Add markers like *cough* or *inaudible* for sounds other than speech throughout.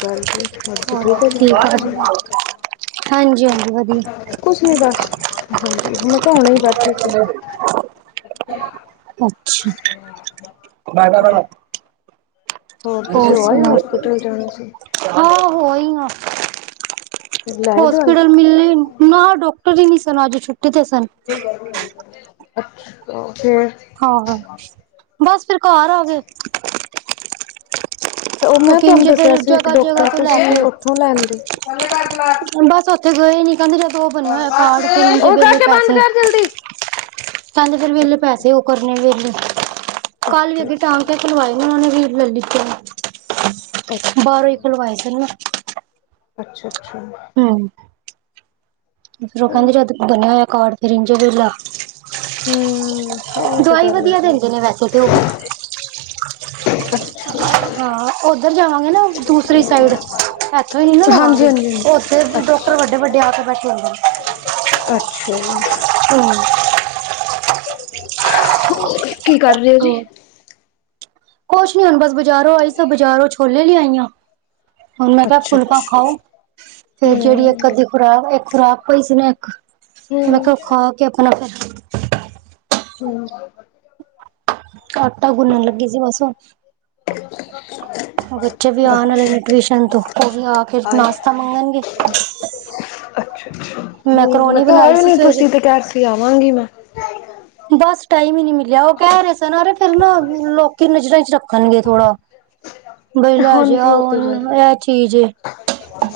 ਗੱਲ ਐ, ਤੁਸੀ ਹੋਰ ਠੀਕ ਔ ਜੀ? ਆ *unintelligible* ਹਾਂਜੀ ਹਾਂਜੀ ਵਧੀਆ ਕੁਛ ਨੀ ਬੱਸ, ਹਾਂਜੀ ਮੈਂ ਕਿਹਾ ਹੁਣ ਈ ਬੈਠੇ ਸੀ। ਅੱਛਾ, ਅੱਛਾ, ਹੋਰ ਤੁਸੀਂ ਹੋ ਆਏ ਹੋ ਸੁਣਾਓ? ਹੋਸਪਿਟਲ ਜਾਣਾ ਸੀ ਹਾ ਹੋ ਆਈ ਆ ਮੈ, ਲਾਏ ਦਵਾਈ ਹੋਸਪਿਟਲ ਮਿਲੇਨ ਨਾ ਡਾਕਟਰ ਵੀ ਨੀ ਸਨ, ਅੱਜ ਛੁੱਟੀ ਤੇ ਸਨ। ਅੱਛਾ ਫੇਰ ਆਹੋ, ਬਸ ਫਿਰ ਘਰ ਆ ਗੇ। ਉਹ ਮੈਂ ਤੁਹਾਨੂੰ ਦੱਸਿਆ ਸੀ, ਇੱਕ ਜਗ੍ਹਾ ਡੋਕਟਰ ਤੋਂ ਲੈ ਕੇ ਤੁਸੀਂ ਉਥੋਂ ਲੈ ਆਦੇ। ਤੇ ਗੇ ਨੀ ਕਹਿੰਦੇ ਜਦੋਂ ਉਹ ਬਣਿਆ ਹੋਇਆ, ਕਾਰਡ ਫੇਰੇ ਉਹ ਦੇਲੇ ਕਾਕੇ ਬੰਦ ਪੈਸੇ ਕਰ ਜਲਦੀ ਕਹਿੰਦੇ ਫੇਰ ਵੇਹਲੇ ਅੱਛਾ ਪੈਸੇ ਉਹ ਕਰਨੇ ਵੇਹਲੇ ਕੱਲ੍ਹ ਵੀ ਅੱਛਾ ਅੱਗੇ ਟਾਕੇ ਖਿਲਵਾਏ ਉਨਾਂ ਨੇ ਵੀਰ ਰੁਪਏ ਲਿੱਤੇ ਅੱਛਾ ਨ। ਬਾਰੋ ਖੁਲਵਾਏ ਸੀਗੇ ਮੈ। ਅੱਛਾ-ਅੱਛਾ। ਹੂੰ। ਫਿਰ ਉਹ ਹਮ ਕਹਿੰਦੇ ਜਦ ਬੰਣਿਆ ਹੋਇਆ ਕਾਰਡ ਫਰੀ ਚ ਵੇਲਾ ਹਾਂ ਉਹ ਤਾਂ ਦਵਾਈ ਗੱਲ ਵਧੀਆ ਹੈਗੀ ਦਿੰਦੇ ਨੇ ਵੈਸੇ ਤੇ ਉਹ ਵੀ *inaudible* ਹਾਂ ਉੱਧਰ ਜਾਵਾਂਗੇ, ਨਾ ਦੂਸਰੀ ਸਾਈਡ ਇੱਥੋਂ ਨੀ ਨਾ ਹਾਂਜੀ ਲਵਾਂਗੇ। ਹਾਂਜੀ ਹਾਂਜੀ ਉਥੇ ਤੇ ਡਾਕਟਰ ਅੱਛਾ ਵੱਡੇ-ਵੱਡੇ ਆਕੇ ਬੈਠੇ ਹੋਦੇਣ। ਅੱਛਾ ਜੀ। ਹੂੰ ਹੋਰ ਕੀ ਕਰ ਰਹਿ ਹੋ ਜੀ? ਹੋਰ ਕੁਛ ਨੀ ਹੁਣ ਬਸ ਬਾਜ਼ਾਰੋਂ ਆਈ ਸ ਬਾਜ਼ਾਰੋਂ ਛੋਲੇ ਲਿਆਈ ਆ। ਹੁਣ ਮੈਂ ਕਿਹਾ ਅੱਛਾ ਫੁਲਕਾ ਅੱਛਾ। ਖਾਓ, ਫੇਰ ਜਿਹੜੀ ਇੱਕ- ਅੱਧੀ ਖੁਰਾਕ ਇਕ ਖੁਰਾਕ ਪਈ ਸੀ ਨਾ ਇਕ, ਮੈਂ ਹੂੰ-ਹੂੰ-ਹੂੰ। ਖਾ ਕੇ ਆਪਣਾ ਫੇਰ ਹੂੰ ਆਟਾ ਗੁੰਨਣ ਲੱਗੀ ਸੀ ਬਸ ਹੁਣ *inaudible* ਬੱਚੇ ਵੀ ਆਣ ਅੱਛਾ ਵਾਲੇ ਨੇ ਟਿਊਸ਼ਨ ਤੋਂ ਉਹ ਵੀ ਆ ਕੇ ਆਏ ਨਾਸ਼ਤਾ ਮੰਗਣਗੇ। ਅੱਛਾ-ਅੱਛਾ, ਹੂੰ ਮੈਂ ਮੈਂਕਰੋਨੀ ਕਿਆ ਬਣਾਈ ਆਏ ਸੀ ਨੀ ਸਵੇਰੇ ਤੁਸੀਂ ਤੇ ਕੇਆ ਰਹੇ ਸੀ ਆਵਾਂਗੀ ਮੈਂ। ਬਸ ਟਾਈਮ ਹੀ ਨੀ ਮਿਲਿਆ, ਉਹ ਕਹਿ ਰਹੇ ਸਨ ਫੇਰ ਨਾ ਲੋਕੀ ਨਜ਼ਰਾਂ ਚ ਰੱਖਣਗੇ ਥੋੜਾ। ਬਈ ਲੈਜੋ ਹਾਂਜੀ ਅ ਉਹ ਤੇ ਗੱਲ ਹੁਣ ਹੈ। ਇਹ ਚੀਜ ਏ,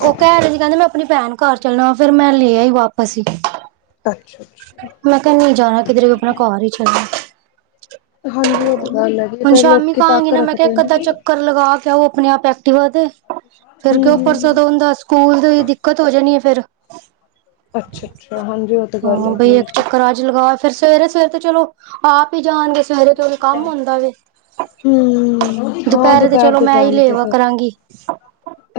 ਉਹ ਕਹਿ ਰਹੇ ਸੀ। ਕਹਿੰਦੇ ਮੈਂ ਆਪਣੀ ਭੈਣ ਘਰ ਚੱਲਣਾ ਵਾ ਫੇਰ ਮੈਂ ਲਿਆਈ ਵਾਪਸ ਈ। ਅੱਛਾ-ਅੱਛਾ। ਮੈਂ ਕਿਹਾ ਨੀ ਜਾਣਾ ਕਿਧਰੇ ਕੋ ਆਪਣਾ ਘਰ ਹੀ ਚੱਲੋ। ਹਾਂਜੀ ਉਹ ਤਾਂ ਗੱਲ ਹੈਗੀ, ਫੇਰ ਸ਼ਾਮੀ ਲੋਕੀ ਕਹਾਂਗੀ ਤੱਕ ਨਾ ਮੈਂ ਕਿਹਾ ਰੱਖਦੇ ਇੱਕ ਨ। ਅੱਧਾ ਚੱਕਰ ਲਗਾ ਕੇ ਆਓ ਆਪਣੇ ਆਪ ਐਕਟਿਵਾ ਤੇ ਫੇਰ ਕਿਉਂ ਪਰਸੋ ਹੂੰ-ਹੂੰ-ਹੂੰ। ਦਾ ਹੁਣ ਦੱਸ। ਸਕੂਲ ਦੀ ਦਿੱਕਤ ਹੋ ਜਾਣੀ ਐ ਫੇਰ ਅੱਛਾ-ਅੱਛਾ ਹਾਂਜੀ। ਤਾਂ ਗੱਲ ਹਾਂ ਹੈਗੀ ਬਈ ਹੈ ਇੱਕ ਜੀ। ਚੱਕਰਾ ਚ ਲਗਾ ਕੇ, ਫੇਰ ਸਵੇਰੇ- ਸਵੇਰੇ ਤੇ ਚਲੋ। ਆਪ ਹੀ ਜਾਣਗੇ ਸਵੇਰੇ ਥੋੜਾ ਕੰਮ ਹੁੰਦਾ ਵੇ। ਹੂੰ, ਹਾਂ ਦੁਪਹਿਰੇ ਤੇ ਦੁਪਹਿਰ ਚਲੋ ਦੇ ਮੈਂ ਹੀ ਟੈਮ ਤੇ ਲੇਵਾ ਫਿਰ ਕਰਾਂਗੀ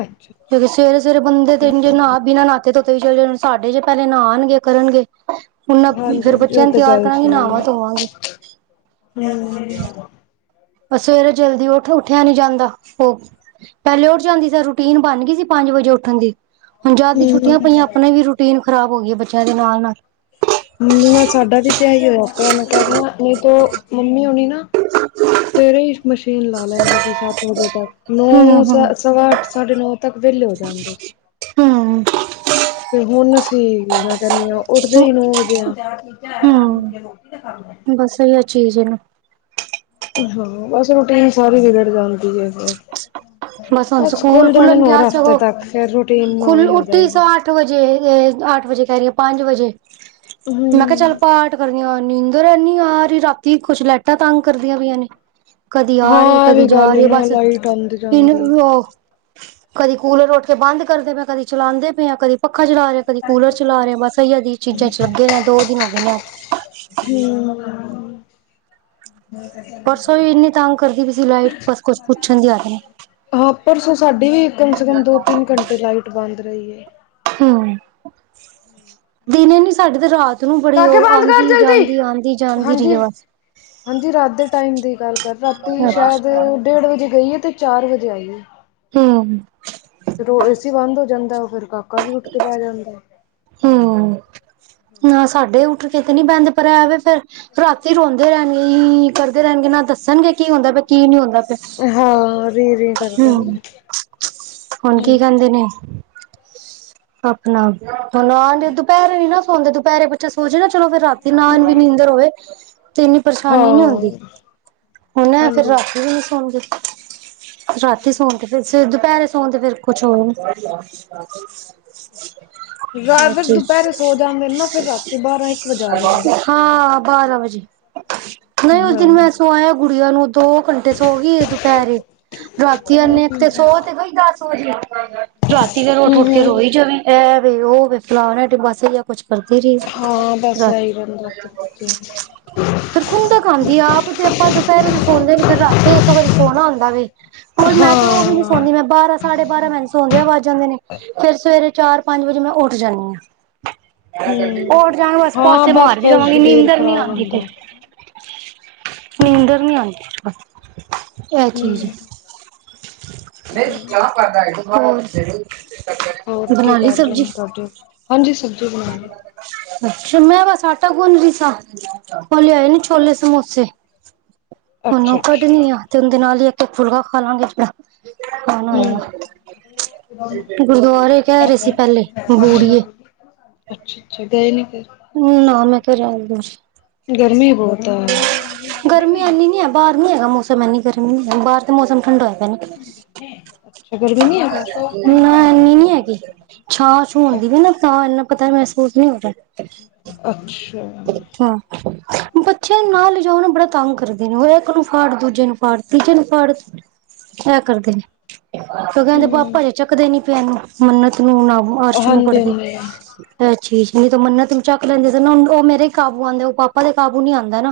ਅੱਛਾ ਕਿਉਂਕਿ ਸਵੇਰੇ-ਸਵੇਰੇ ਬੰਦੇ ਤੇੇ ਨਾ ਬਿਨਾਂ ਨਾਤੇ ਧੋਤੇ ਵੀ ਚਲੇ ਜਾਣ ਸਾਡੇ ਜੇ ਪਹਿਲੇ ਨਾਣ ਗੇ ਕਰਨਗੇ। ਹੁਣ ਫੇਰ ਹਾਂਜੀ-ਹਾਂਜੀ ਬੱਚਿਆਂ ਉਹ ਨੂੰ ਤੇ ਤਿਆਰ ਗੱਲ ਕਰਾਂਗੇ ਸਹੀ ਨਹਾਵਾਂ ਧੋਵਾਂਗੇ ਐ, ਹੂੰ ਪਰ ਸਵੇਰੇ ਜਲਦੀ ਉਠੋ ਉੱਠਿਆ ਨੀ ਜਾਂਦਾ ਉਹ ਪਹਿਲੇ ਉੱਠ ਜਾਂਦੀ ਸੀ ਰੂਟੀਨ ਬਣ ਗਈ ਸੀ, ਪੰਜ ਵਜੇ ਉੱਠਣ ਦੀ ਹੁਣ ਜਦ ਦੀ ਛੁੱਟੀਆਂ ਪਈਆਂ ਹੂੰ-ਹੂੰ। ਆਪਣੇ ਵੀ ਰੂ ਰੁਟੀਨ ਖਰਾਬ ਹੋ ਗਈ ਐ ਬੱਚਿਆਂ ਦੇ ਨਾਲ ਨਾਲ। ਹੂੰ ਮੈਂ ਸਾਡਾ ਵੀ ਤੇ ਹੀ ਹੋਇਆ ਪਿਆ ਮੈਂ ਕਹਿ ਰਹੀ ਆ ਨਹੀਂ ਤੋ ਮੰਮੀ ਹੋਣੀ ਨਾ ਸਵੇਰੇ ਈ ਮਸ਼ੀਨ ਲਾ ਲੈਂਦੇ ਸੀ ਸੱਤ ਵਜੇ ਤੱਕ ਹੂੰ ਨੌ ਹੂੰ ਸ- ਸਵਾ ਅੱਠ ਸਾਢੇ ਨੌ ਤੱਕ ਵਿਲੇ ਹੋ ਜਾਂਦੇ ਸੀ। ਹੂੰ। ਤੇ ਹੁਨ ਅਸੀ ਕਰਨੀ ਆ ਉੱਠਦੇ ਈ ਨੌ ਵਜੇ ਆ। ਬੱਸ ਏਹੀਓ। ਚੀਜ ਨੂੰ। ਹਾਂ ਬਸ ਓ ਰੂਟੀਨ ਸਾਰੀ ਬੀਰੜ ਜਾਂਦੀ ਐ। ਹੁਣ ਬਸ ਸਕੂਲ ਖੁਲ ਜਣੇ ਖੁੱਲਣ ਨੇ ਗਿਆ ਹੋਰ ਹਫ਼ਤੇ ਸਗੋਂ ਤੱਕ ਫੇਰ ਰੂਟੀਨ ਖੁੱਲ ਓਵੇ ਈ ਹੋ ਉੱਠੀ ਜਾਏਗੀ। ਸਾਂ ਅੱਠ ਵਜੇ ਅੱਠ ਵਜੇ ਕੇ ਰੀ ਆ ਪੰਜ ਵਜੇ। ਹੂੰ। ਮੈਂ ਕਯਾ ਚੱਲ ਪਾਠ ਕਰਨੀ ਆ ਓ ਨੀਂਦਰ ਏਨੀ ਆ ਰੀ ਰਾਤੀ ਕੁਛ ਲੇਟਾ ਤੰਗ ਕਰਦੀਆਂ ਪਈਆਂ ਨੇ। ਕਦੀ ਆ ਰੀ ਏ ਹਾਂ ਇਹ ਕਦੀ ਵੀ ਜਾ ਗੱਲ ਰੀ ਏ ਨਾ ਬਸ। ਲਾਈਟ ਆਉਂਦੀ ਜਾਂਦੀ ਇਹਨੂੰ ਕਦੀ ਕੂਲਰ ਉੱਠ ਕੇ ਬੰਦ ਕਰਦੇ ਪਏ ਆ ਕਦੀ ਚਲਾਂਦੇ ਪਏ ਆ ਕਦੀ ਪੱਖਾ ਚਲਾ ਰੇ ਕਦੀ ਕੂਲਰ ਚਲਾ ਰੇ ਆ ਬਸ ਐਇਆ ਅਜੀਬ ਚੀਜ਼ਾ ਚ ਲੱਗੇ ਦੇ ਆ ਦੋ ਦਿਨ ਹੋ ਗਏ ਨੇ ਅੱਜ। ਹਮ ਪਰਸੋ ਵੀ ਇੰਨੀ ਤਗ ਕਰਦੀ ਪੀ ਸੀ ਲਾਈਟ ਬਸ ਕੁੱਛ ਪੁੱਛਨ ਦੀ ਹੱਦ ਨੀ। ਹਾਂ ਪਰਸੋ ਸਾਡੀ ਵੀ ਕਮ ਸੇ ਕਮ ਦੋ ਤਿੰਨ ਘੰਟੇ ਲਾਈਟ ਬੰਦ ਰਈ ਏ। ਹੂੰ ਦਿਨੇ ਨੀ ਸਾਡੇ ਤੇ ਰਾਤ ਤ ਨੂੰ ਬੜੀ ਓ ਕਾਕੇ ਬੰਦ ਕਰ ਆਂਦੀ ਜਲਦੀ ਜਾਂਦੀ ਆਂਦੀ ਜਾਂਦੀ ਰੀ ਹਾਂਜੀ। ਐ ਬਸ। ਹਾਂਜੀ ਰਾਤ ਦੇ ਟਾਈਮ ਦੀ ਗੱਲ ਕਰਦਾ ਰਾਤੀ ਸ਼ਾਇਦ ਅੱਛਾ ਡੇਢ ਵਜੇ ਗਈ ਏ ਤੇ ਚਾਰ ਵਜੇ ਆਈ ਏ ਹੂੰ ਫੇਰ ਓ ਏਸੀ ਬੰਦ ਹੋ ਜਾਂਦਾ ਏ ਓ ਫੇਰ ਕਾ ਕਾ ਵੀ ਉੱਠ ਕੇ ਬੈ ਜਾਂਦਾ ਏ। ਹੂੰ ਨਾ ਸਾਡੇ ਉੱਠ ਕੇ ਤੇ ਨੀ ਬੇਂਦਾ ਪਰ ਐ ਵੇ ਫੇਰ ਰਾਤੀ ਰੋਂਦੇ ਰੇਂਗੇ ਈ ਕਰਦੇ ਰੈਨਗੇ ਨਾ ਦੱਸਨਗੇ ਕੀ ਹੁੰਦਾ ਪਆ ਕੀ ਨੀ ਹੁੰਦਾ ਪਆ। ਹਾਂ ਰੀ ਰੀ ਕਰਦਾ ਹਾਂ ਹੂੰ ਹੁਨ ਕੀ ਕੇਂਦੇ ਨੇ? ਅਪਨਾ ਆਨ ਗੇ ਦੁਪੇਰੇ ਨੀ ਨਾ ਸੌਦੇ ਦੁਪੇਰੇ ਬੱਚੇ ਸੋ ਜੇ ਨਾ ਚਲੋ ਫੇਰ ਰਾਤੀ ਨਾ ਆਂਦੀ ਨੀਂਦਰ ਹੋਵੇ ਤੇ ਇੰਨੀ ਪਰੇਸ਼ਾਨੀ ਨੀ ਹੁੰਦੀ। ਹੁਨ ਏ ਫਿਰ ਰਾਤੀ ਹਾਂਜੀ। ਵੀ ਨੀ ਸੋਂਗੇ। ਰਾਤੀ ਸੌਨ ਤੇ ਫਿਰ ਫੇ ਦੁਪੇਰੇ ਸੋਨ ਤੇ ਫਿਰ ਕੁਛ ਹੋਏ। ਜਯਾਤਰ ਨੀ। ਦੁਪੇਰੇ ਸੋ ਜਾਂਦੇ ਨੇ ਨਾ ਫੇਰ ਰਾਤੀ ਬਾਰਾ ਇੱਕ ਵਜਾ ਦਿੰਦੇ। ਹਾਂ ਬਾਰਾ ਵਜੇ ਨਈ ਉਸ ਹਾਂ ਦਿਨ ਮੈਂ ਸਵਾਇਆ ਗੁੜੀਆਂ ਨੂੰ ਦੋ ਘੰਟੇ। ਤੇ ਸੋ ਗਈ ਏ ਦੁਪੇਰੇ ਰਾਤੀ ਐਨੇ ਇੱਕ ਤੇ ਸੌ ਤੇ ਗਈ ਦਸ ਵਜੇ। ਰਾਤੀ ਫੇਰ ਉੱਠ ਉੱਠ ਕੇ ਹੂੰ ਰੋਈ ਜਵੇ ਐ ਵੈ ਓ ਵੈ ਫਲਾਣਾ ਐ ਟਿ ਐ ਬਸ ਐਹੀਓ ਕੁਛ। ਕਰਦੀ ਰੀ ਹਾਂ ਬਸ ਰਾ ਇਹੀ ਰਹਿੰਦਾ ਫਿਰ ਬੱਚੇ ਫੇਰ ਖੁੰਦਕ ਆਂਦੀ ਆਪ ਤੇ ਆਪਾਂ ਦੁਪੇਰੇ ਤੇ ਸੋਂਦੇ ਨੀ ਫੇਰ ਰਾਤੀ ਇੱਕ ਵਰੀ ਸੋਨਾ ਹੁੰਦਾ ਵੇ। ਕੋਈ ਮੈਂ ਤੇ ਓ ਵੀ ਨੀ ਹਾਂ ਸੌਂਦੀ ਮੈਂ ਬਾਰਾ ਸਾਢੇ ਬਾਰਾ ਮੈਨੂੰ ਸੌਂਦਯਾ ਵਜ ਜਾਂਂਦੇ ਨੇ ਫੇਰ ਸਵੇਰੇ ਚਾਰ ਪੰਜ ਵਜੇ ਮੈਂ ਉੱਠ ਜਾਂਨੀ ਆ। ਉਠ ਹੂੰ ਜਾਂਗੀ ਬਸ ਹਾਂ ਪਾਸੇ ਬਸ ਮਾਰਦੀ ਫੇਰ ਰਵਾਂਗੀ ਸਰੀਰ ਨੀਂਦਰ ਨੀ ਖ਼ਰਾਬ ਆਂਦੀ ਹੁੰਦਾ ਫੇਰ। ਨੀਂਦਰ ਨੀ ਆਂਦੀ। ਐ ਚੀਜ ਹੂੰ ਹੂੰ ਹੋਰ? *unintelligible* ਹੋਰ ਕੀ ਕਰ ਰੇ ਨੇ ਤੁਆਡੇ ਹਾਂਜੀ ਸਬਜੀ ਬਨਾ ਲੀ। ਅੱਛਾ ਮੈਂ ਬਸ ਆਟਾ ਗੁਨ ਰੀ ਸਾ। ਓ ਲਆਏ ਨੀ ਛੋਲੇ ਸਮੋਸੇ। ਹੁਨ ਅੱਛਾ ਓ ਅੱਛਾ ਕੱਢਨੀ ਆ ਤੇ ਓਦੇ ਨਾਲ ਈ ਇੱਕ ਇਕ ਫੁਲਕਾ ਖਾ ਲਾਂਗੇ ਥੋੜਾ। ਹੁਨ ਹੂੰ ਹੋਏਆ ਗੁਰਦੁਆਰੇ। ਕੈ ਰੇ ਸੀ ਪੈਲੇ ਬੂੜੀਏ। ਅੱਛਾ-ਅੱਛਾ ਗਏ ਨੀ ਫੇਰ। ਨਾ ਮੈਂ ਤੇ ਰੈਨ ਦੋ, ਗਰਮੀ ਬਹੁਤ ਗਰਮੀ ਹੈ ਐਈ ਨੀ ਐ। ਬਾਰ ਨੀ ਹੈਗਾ ਮੌਸਮ ਐਨੀ ਗਰਮੀ ਹੈ ਬਾਰ। ਤੇ ਮੌਸਮ ਠੰਡਾ ਹੋਏਆ ਪੈ ਨੇ। ਅੱਛਾ ਗਰਮੀ ਨਹੀਂ ਹੈ ਅੱਛਾ ਨਾ ਏਨੀ ਨੀ ਹੂੰ ਹੈਗੀ। ਛਾਂ ਛੂਂ ਹੁੰਦੀ ਪੀ ਨਾ ਤਾਂ ਐਨਾ ਪਤਾ ਮਹਸੂਸ ਨੀ ਹੋ ਰੈ। ਅੱਛਾ। ਹਾਂ। ਬਚੇਆਂ ਨੂੰ ਨਾਲ ਲਿਜਾਓ ਨਾ ਬੜਾ ਤੰਗ ਕਰਦੇ ਨੇ ਓ ਏਕ ਨੂੰ ਫੜ, ਦੂਜੇ ਨੂੰ ਫੜ, ਤੀਜੇ ਨੂੰ ਫੜ। ਐ ਕਰਦੇ ਨੇ। ਕਉਂਕਿ ਏਂਦੇ ਪਾਪਾ ਹਜੇ ਚੱਕਦੇ ਨੀ ਪੇ ਏਨੂੰ ਮੰਨਤ ਨੂੰ ਨਾ ਮਾਰਸ਼ ਨੂੰ ਹਾਂਜੀ ਹਾਂਜੀ ਪੜਦੇ। ਐ ਚੀਜ, ਨਈ ਤੇ ਮੰਨਤ ਨੂੰ ਚੱਕ ਲੈਂਦੇ ਸੀ ਨਾ ਓ ਮੇਰੇ ਈ ਕਾਬੂ ਆਂਦਾ ਨਾ ਓ ਪਾਪਾ ਦੇ ਕਾਬੂ ਨੀ ਆਂਦਾ ਨਾ।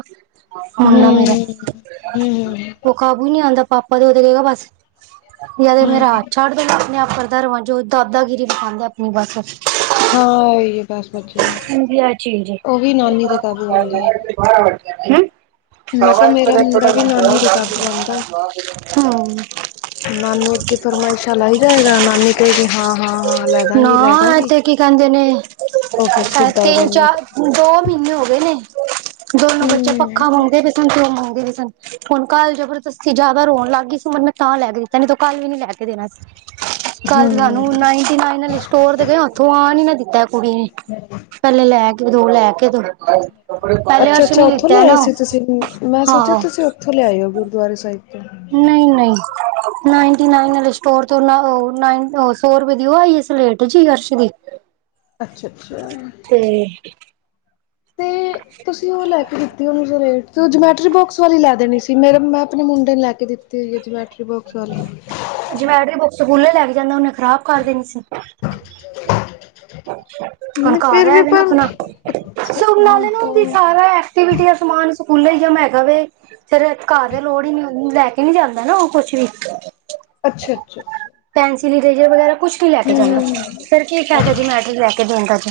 ਮੁੰਡਾ ਹੂੰ ਮੇਰਾ। ਹੂੰ ਓ ਕਾਬੂ ਨੀ ਆਂਦਾ ਪਾਪਾ ਦੇ। ਓਤੇ ਕੇਗਾ ਬਸ ਯਾ ਤੇ ਮੇਰਾ ਹੱਥ ਹੂੰ ਛੱਡ ਦੇ। ਮੈਂ ਅਪਣੇ ਆਪ ਕਰਦਾ ਰਵਾਂ ਜੋ ਦਾਦਾਗਿਰੀ ਦਿਖਾਂਦਾ ਅਪਣੀ ਬਸ। ਹਾਂ ਓਈ ਏ ਬਸ ਬੱਚੇਆਂ ਨ, ਹਾਂਜੀ ਇਹ ਚੀਜ਼ ਓ ਵੀ ਨਾਨੀ ਤੇ ਕਾਬੂ ਆਂਦਾ ਏ। ਬਾਰਾਂ ਵਜਗੇ ਨੇ। ਮੈਂ ਕਿਹਾ ਮੇਰਾ ਮੁੰਡਾ ਵੀ ਨਾਨੀ ਦੇ ਕਾਬੂ ਆਂਦਾ ਏ। ਹਾਂ। ਨਾਨੀ ਅੱਗੇ ਫਰਮਾਇਸ਼ਾਂ ਲਾਈ ਜਾਏਗਾ, ਨਾਨੀ ਕਏਗੀ ਹਾਂ ਹਾਂ ਹਾਂ ਲੈ ਦਾਂਗੀ ਲੈ ਦਾਂਗੀ। ਤੇ ਕੀ ਕੈਂਦੇ ਨੇ ਓ ਫੇਰ ਇਹ ਸਿੱਧਾ ਹੋ ਤਿੰਨ ਜਾਂਦਾ ਚਾਰ ਐ। ਦੋ ਮੀਨੇ ਹੋਗੇ ਨੇ ਦੋਨੋ ਬੱਚੇ ਪੱਖਾ ਹੂੰ। ਮੰਗਦੇ ਪੇ ਸਨ ਤੇ ਓ ਮੰਗਦੇ ਪੇ ਸਨ ਹੁਨ ਕਲ ਜਬਰਦਸਤੀ ਜਾਦਾ ਰੋਣ ਲੱਗ ਗਈ ਸੀ ਮਨਮਤ ਤੇ ਤਾਂ ਲੈ ਕੇ ਦਿੱਤਾ, ਨੀ ਤੇ ਕੱਲ ਵੀ ਨੀ ਲੈ ਕੇ ਦੇਨਾ ਸੀ। ਕੱਲ ਤੇ ਸਾਨੂੰ ਹੂੰ। ਨਾਈਨਟੀ ਨਾਈਨ ਆਲੀ ਸਟੋਰ ਤੇ ਗਏ ਉੱਥੋਂ ਆਣ ਈ ਨਾ ਦਿੱਤਾ ਐ ਕੁੜੀ ਨੇ ਪੈਲੇ ਲੈ ਕੇ ਦੋ, ਲੈ ਕੇ ਦੋ। ਪਹਿਲੇ ਅੱਛਾ ਅਰਸ਼ ਅੱਛਾ, ਨੇ ਓਥੋਂ ਲਿੱਤਾ ਲੇਆਏ ਨਾ ਸੀ ਤੁਸੀ ਮੈਂ ਸੋਚੇਆ ਹਾਂ ਤੁਸੀ ਥੋਂ ਲਆਏ ਓ ਗੁਰਦੁਆਰੇ ਸਾਹਿਬ ਤੋਂ। ਨਈ ਨਈ। ਨਾਈਨਟੀ ਨਾਈਨ ਆਲੇ ਸਟੋਰ ਤੋਂ ਨ ਓ ਨਾ ਸੋ ਰਪਏ ਦੀਓ ਆਈਏ ਸਲੇਟ ਜੀ ਅਰਸ਼ ਦੀ। *unintelligible* ਅੱਛਾ ਅੱਛਾ। ਤੇ ਤੇ ਤੁਸੀ ਓ ਲੈ ਕੇ ਦਿ ਜਮੈਟਰੀ ਬੋਕਸ ਵਾਲੀ ਲੈ ਦੇਣੀ ਸੀ। ਮੇਰੇ ਮੈਂ ਅਪਣੇ ਮੁੰਡੇ ਨੂੰ ਲੈ ਕੇ ਦਿੱਤੀ ਹੋਈ ਏ ਜਮੈਟਰੀ ਬੋਕਸ। ਚਲ ਜਮੈਟਰੀ ਬੋਕਸ ਸਕੂਲੇ ਲੈਕੇ ਜਾਂਦਾ ਓਨੇ ਖਰਾਬ ਕਰ ਦੇਨੀ ਸੀ। *unintelligible* ਹੁਨ ਨਹੀਂ ਘਰ ਫਿਰ ਵੀ ਐਵੇ ਨਾ ਪਰ ਅਪਨਾ ਅੱਛਾ ਸੁ ਹਾਂ ਨਾਲੇ ਨ ਔਂਦੀ ਹਾਂ ਸਾਰੇ ਐਕਟੀਵਿਟੀ ਦਾ ਸਮਾਨ ਸਕੂਲੇ ਈ ਜਮਾ ਹੈਗਾ ਵੇ। ਫੇਰ ਘਰ ਤੇ ਲੋੜ ਈ ਨੀ। ਲੈ ਕੇ ਨੀ ਜਾਂਦਾ ਨਾ ਓ ਕੁਛ ਵੀ। ਅੱਛਾ ਅੱਛਾ ਅੱਛਾ। ਪੈਨਸਿਲ ਇਰੇਜਰ ਵਗੈਰਾ ਕੁਛ ਨੀ ਲੈ ਕੇ ਹੂੰ ਜਾਂਦਾ। ਹੂੰ ਹੂੰ ਫੇਰ ਕੀ ਅੱਛਾ ਫੈਦਾ ਹਾਂ ਜਮੈਟਰੀ ਲੈ ਕੇ ਦੇਣ ਦਾ ਅਜੇ।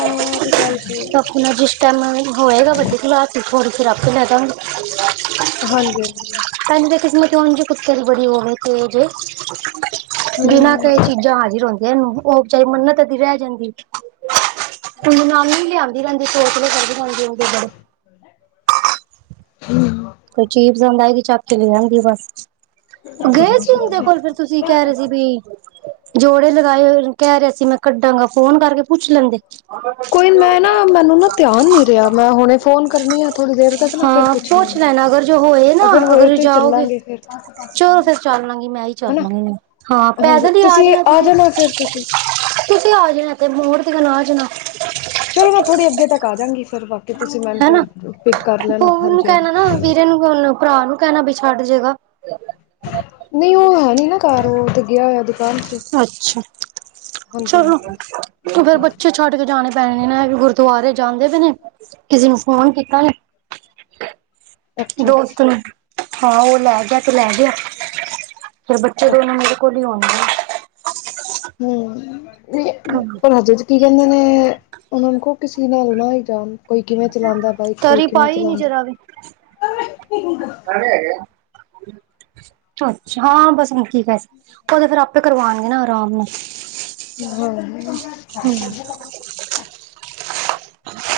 ਉਹ ਵੀ ਗੱਲ ਸਹੀ ਹੈ ਅਪਨਾ ਜੀ। ਹੋਏਗਾ ਵੱਡੀ ਕਲਾਸ ਫਿਰ ਆਪੇ ਲੈ ਦਾਂਗੇ। ਹਾਂਜੀ ਹਾਂਜੀ। ਪੰਜ ਤਾਂ ਕਿਸਮਤ ਹੋਣ ਜੇ ਕੁੱਤੇ ਦੀ ਬੜੀ ਹੋਵੇ ਤੇਜ ਬਿਨਾਂ ਹੂੰ ਕਈ ਚੀਜ਼ਾਂ ਹਾਜ਼ਰ ਹੁੰਦੀਆਂ, ਉਹ ਬਚਾਰੀ ਮੰਨਤ ਦੀ ਰਹਿ ਜਾਂਦੀ ਉਹਦੀ ਮਾਮੀ ਵੀ ਲਿਆਉਂਦੀ ਰਹਿੰਦੀ, ਚੌਂਚਲੇ ਕਰਦੀ ਰਹਿੰਦੀ ਉਹਦੇ ਬੜੇ ਹਮ ਹਾਂ ਕੋਈ ਚੀਜ਼ ਪਸੰਦ ਆਏਗੀ, ਚੱਕ ਕੇ ਲੈ ਆਉਂਦੀ ਬਸ ਗਏ ਸੀ ਅੱਛਾ ਔਂਦੇ ਅੱਛਾ ਕੋਲ, ਫੇਰ ਤੁਸੀਂ ਕਹਿ ਰਹੇ ਸੀ ਵੀ ਜੋੜੇ ਲਗਾਏ ਹੋਏ ਕਹਿ ਰਹੇ ਸੀ, ਮੈਂ ਕੱਢਾਂਗਾ ਫੋਨ ਕਰਕੇ ਪੁੱਛ ਲੈਂਦੇ ਕੋਈ ਮੈਂ ਨਾ ਮੈਨੂੰ ਨਾ ਧਿਆਨ ਨੀ ਰਿਹਾ ਮੈਂ ਹੁਣੇ ਫੋਨ ਕਰਨੀ ਆ ਥੋੜ੍ਹੀ ਦੇਰ ਤੱਕ ਨਾ ਫਿਰ ਹਾਂ ਪੁੱਛਣੀ ਸੋਚ ਆ ਲੈਨਾ। ਅਗਰ ਜੋ ਹੋਏ ਨਾ, ਹੋਏ ਅਗਰ ਤੇ ਜਾਓਗੇ, ਚੱਲਾਂਗੇ ਫਿਰ ਚਲੋ ਫਿਰ ਚੱਲ ਲਾਂਗੀ ਮੈਂ ਹੀ ਚੱਲ ਹਨਾ ਲਾਂਗੀ। ਹਾਂ ਹਾਂਜੀ ਪੈਦਲ ਹੀ ਆ ਜਾਨਾ ਤੁਸੀਂ, ਜਾਣਾ ਫਿਰ ਤੁਸੀਂ ਤੁਸੀਂ ਆ ਜਾਨਾ ਤੇ ਮੋੜ ਤਕਣ ਆ ਜਾਨਾ। ਚਲੋ ਮੈਂ ਥੋੜ੍ਹੀ ਅੱਗੇ ਤੱਕ ਆ ਜਾਂਗੀ, ਫੇਰ ਬਾਕੀ ਤੁਸੀਂ ਮੈਨੂੰ ਹੈਨਾ ਫਿਰ ਪਿੱਕ ਕਰ ਲੈਣਾ ਹਾਂਜੀ। ਹੁਣ ਭਰਾ ਨੂੰ ਕਹਿਣਾ ਵੀ ਛੱਡ ਜਾਏਗਾ। ਨਹੀਂ, ਉਹ ਹੈ ਨੀ ਨਾ ਘਰ, ਉਹ ਗਿਆ ਹੋਇਆ ਦੁਕਾਨ ਤੇ। ਅੱਛਾ ਹਾਂਜੀ ਚਲੋ, ਹਾਂਜੀ ਫਿਰ ਬੱਚੇ 'ਚ ਛੱਡ ਕੇ ਜਾਣੇ ਪੈਣੇ ਨੇ, ਗੁਰਦੁਆਰੇ ਜਾਂਦੇ ਨੀ, ਕਿਸੀ ਨੂੰ ਫੋਨ ਕੀਤਾ ਨੀ ਅੱਛਾ ਦੋਸਤ ਅੱਛਾ ਨੂੰ, ਹਾਂ ਉਹ ਲੈ ਗਿਆ ਤੇ ਲੈ ਗਿਆ ਫਿਰ ਬੱਚੇ ਦੋਨੋਂ ਅੱਛਾ ਮੇਰੇ ਕੁੁਲੀ ਹੋਣ ਦੇ ਹਮ, ਨਹੀ ਹਜੇ ਤੱਕ ਕੀ ਕਹਿੰਦੇ ਨੇ ਉਨ ਕੋ ਕਿਸੇ ਨੇ ਆਉਣਾ ਹੀ ਜਾਣ। ਕੋਈ ਕਿਵੇਂ ਚਲਾਉਂਦਾ ਬਾਈਕ ਕੋਈ ਤਰੀ ਕਿਵੇਂ ਪਾਈ ਨੀ ਚਲਾਂਦਾ। ਪੈਹੇ ਹੈਗੇ ਅੱਛਾ ਬਸ ਹੁਣ ਕੀ ਕਰ ਸਕ ਉਹ ਤਾਂ ਫੇਰ ਆਪੇ ਕਰਵਾਉਣਗੇ ਨਾ ਆਰਾਮ ਨਾਲ। ਹੋਰ। ਹੂੰ।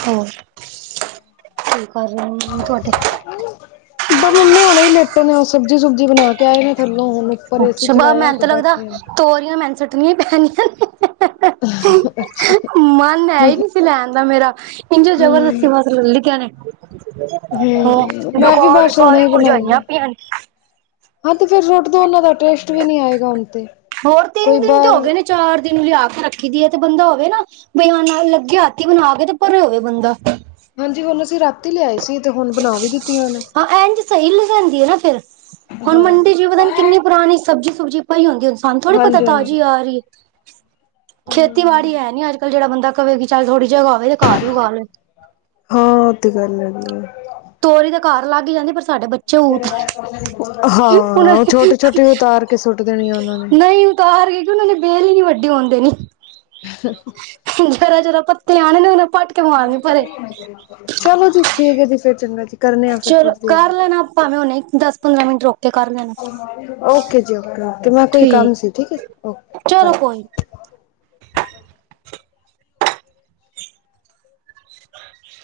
ਹੋਰ, ਕੀ ਕਰ ਰਹੇ ਮੰਮੀ ਤੁਹਾਡੇ ਬਸ ਮੰਮੀ ਹੁਣੇ ਹੀ ਲੇਟੇ ਨੇ, ਉਹ ਸਬਜ਼ੀ- ਸੁਬਜੀ ਬਣਾ ਕੇ ਆਏ ਨੇ। ਥੱਲੋਂ ਹੁਣ ਉੱਪਰ ਏ ਸੀ ਅੱਛਾ ਬ ਚਲਾਇਆ ਮੈਨੂੰ ਤੇ ਤਾਂ ਲੱਗਦਾ ਬੈਠੇ ਐ। ਤੋਰੀਆਂ ਮੈਨ ਸੁੱਟਣੀਆਂ ਹੀ ਪੈਣੀਆਂ ਨੇ। *inaudible* ਮਨ ਹੈ ਹੀ ਨਹੀਂ ਸੀ ਲੈਣ ਦਾ ਮੇਰਾ, ਇੰਝ ਜਬਰਦਸਤੀ ਹਮ ਬਸ ਲੇ ਲੀਤੀਆ ਨੇ। ਹਾਂ ਹਮ ਮੈਂ ਵੀ ਬੇਕਾਰ ਬਸ ਹੁਣੇ ਸਾਰੀਆਂ ਹੀ ਬਣਾਈ ਆ ਮੁਰਝਾਈਆਂ ਪਈਆਂ ਹੀ। ਹਾਂ ਤੇ ਫੇਰ ਰਖਦੋ ਉਹਨਾਂ ਦਾ ਟੇਸਟ ਵੀ ਨਹੀਂ ਆਏਗਾ ਹੁਣ ਤੇ, ਹੋਰ ਕੋਈ ਤਿੰਨ ਦਿਨ ਤੇ ਹੋ ਬਾਹਰ ਗਏ ਨੇ ਚਾਰ ਦਿਨ ਲਿਆ ਕੇ ਰੱਖੀ ਦੀ, ਤੇ ਬੰਦਾ ਹੋਵੇ ਨਾ ਬਿਨ ਲੱਗੇ ਹੱਥੀ ਬਣਾ ਕੇ ਤੇ ਪਰੇ ਹੋਵੇ ਬੰਦਾ। ਹਾਂਜੀ ਹੁਣ ਅਸੀ ਰਾਤ ਹਾਂ ਐੰਝ ਸਹੀ ਲਗਾਂਦੀ ਆ ਨਾ ਫੇਰ ਹੁਣ ਹਾਂ ਮੰਡੀ 'ਚ ਪਤਾ ਨੀ ਕਿੰਨੀ ਪੁਰਾਣੀ ਸਬਜ਼ੀ, ਸੁਬਜ਼ੀ ਪਈ ਹੁੰਦੀ, ਸਾਨੂੰ ਥੋੜ੍ਹੀ ਪਤਾ ਹਾਂਜੀ ਹਾਂਜੀ। ਤਾਜ਼ੀ ਆ ਰਹੀ। ਹੂੰ। ਖੇਤੀਬਾੜੀ ਹੈ ਨੀ ਅੱਜ- ਕੱਲ ਜੇਹੜਾ ਬੰਦਾ ਕਵੇ ਕਿ ਚੱਲ ਥੋੜ੍ਹੀ ਜਗਹਾ ਹੋਵੇ ਤੇ ਘਰ ਹੀ ਉਗਾ ਲਵੇ। ਹਾਂ ਇਹ ਤੇ ਗੱਲ ਹੈਗੀ ਆ। ਤੋਰੀ ਤੇ ਘਰ ਲੱਗ ਜਾਂਦੀ, ਪਰ ਸਾਡੇ ਬੱ ਉਹਨਾਂ ਹਾਂ ਨੇ ਛੋਟੇ, ਛੋਟੇ ਉਤਾਰ ਕੇ ਸੁੱਟ ਦੇਣੀਆ ਉਹਨਾਂ ਨੇ ਨਹੀਂ ਉਤਾਰ ਗਏ, ਕਿ ਉਹਨਾਂ ਨੇ ਬੇਲ ਹੀ ਨੀ ਵੱਡੀ ਹੋਣ ਦੇਣੀ। ਜਰਾ, ਜਰਾ ਪੱਤੇ ਆਣੇ ਨੇ, ਉਹਨੇ ਪੱਟ ਕੇ ਮਾਰਨੇ ਪਰੇ। ਚਲੋ ਜੀ ਠੀਕ ਹੈ ਜੀ ਫਿਰ ਚੰਗਾ ਜੀ। ਕਰਨੇ ਆ ਫਿਰ ਚਲੋ ਥੋੜ੍ਹੀ ਕਰ ਦੇਰ ਲੈਨਾ ਭਾਵੇਂ ਹੁਣੇ ਦਸ- ਪੰਦਰਾਂ ਮਿੰਟ ਰੁਕ ਤੇ ਕਰ ਲੇਣਾ, ਓਕੇ ਜੀ ਓਕੇ ਓਕੇ ਮੈਂ ਕੋਈ ਕੰਮ ਠੀਕ, ਸੀ ਠੀਕ ਹੈ ਓਕੇ ਚਲੋ ਬਾਏ। ਕੋਈ ਨਹੀ। ਹ *unintelligible*